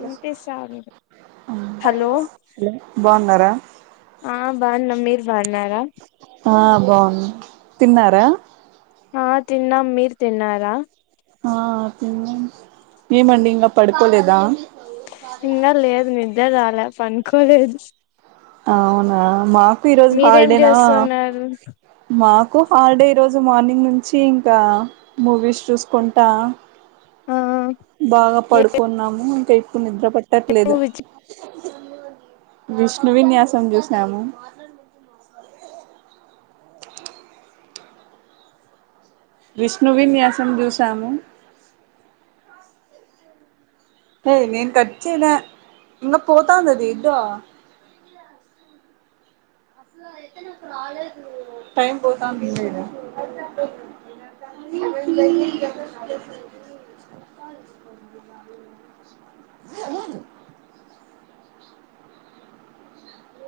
వినిపిస్తాంది హలో బాగున్నారా ఆ బాగున్నం మీరు బాగున్నారా ఆ బాగున్నా తిన్నారా ఆ తిన్నాం మీరు తిన్నారా ఆ తిన్నాం ఏమండి ఇంగా పడుకోలేదా ఇంగా లేదు నిద్ర రాలే పండుకోలేదు అవునా మాకు ఈరోజు మీరేం హాలిడేనా చేస్తున్నారు మాకు కు హాలిడే ఈ రోజు మార్నింగ్ నుంచి ఇంకా మూవీస్ చూసుకుంటా ఆ బాగా ఏ పడుకున్నాము ఇంకా ఇప్పుడు నిద్ర పట్టట్లేదు మూవీ విష్ణువిన్యాసం జూసాము విష్ణువిన్యాసం జూసము ఏ నేను కట్చల ఇంగా పోతాందది ఇదో టైం పోతంది బ అ వును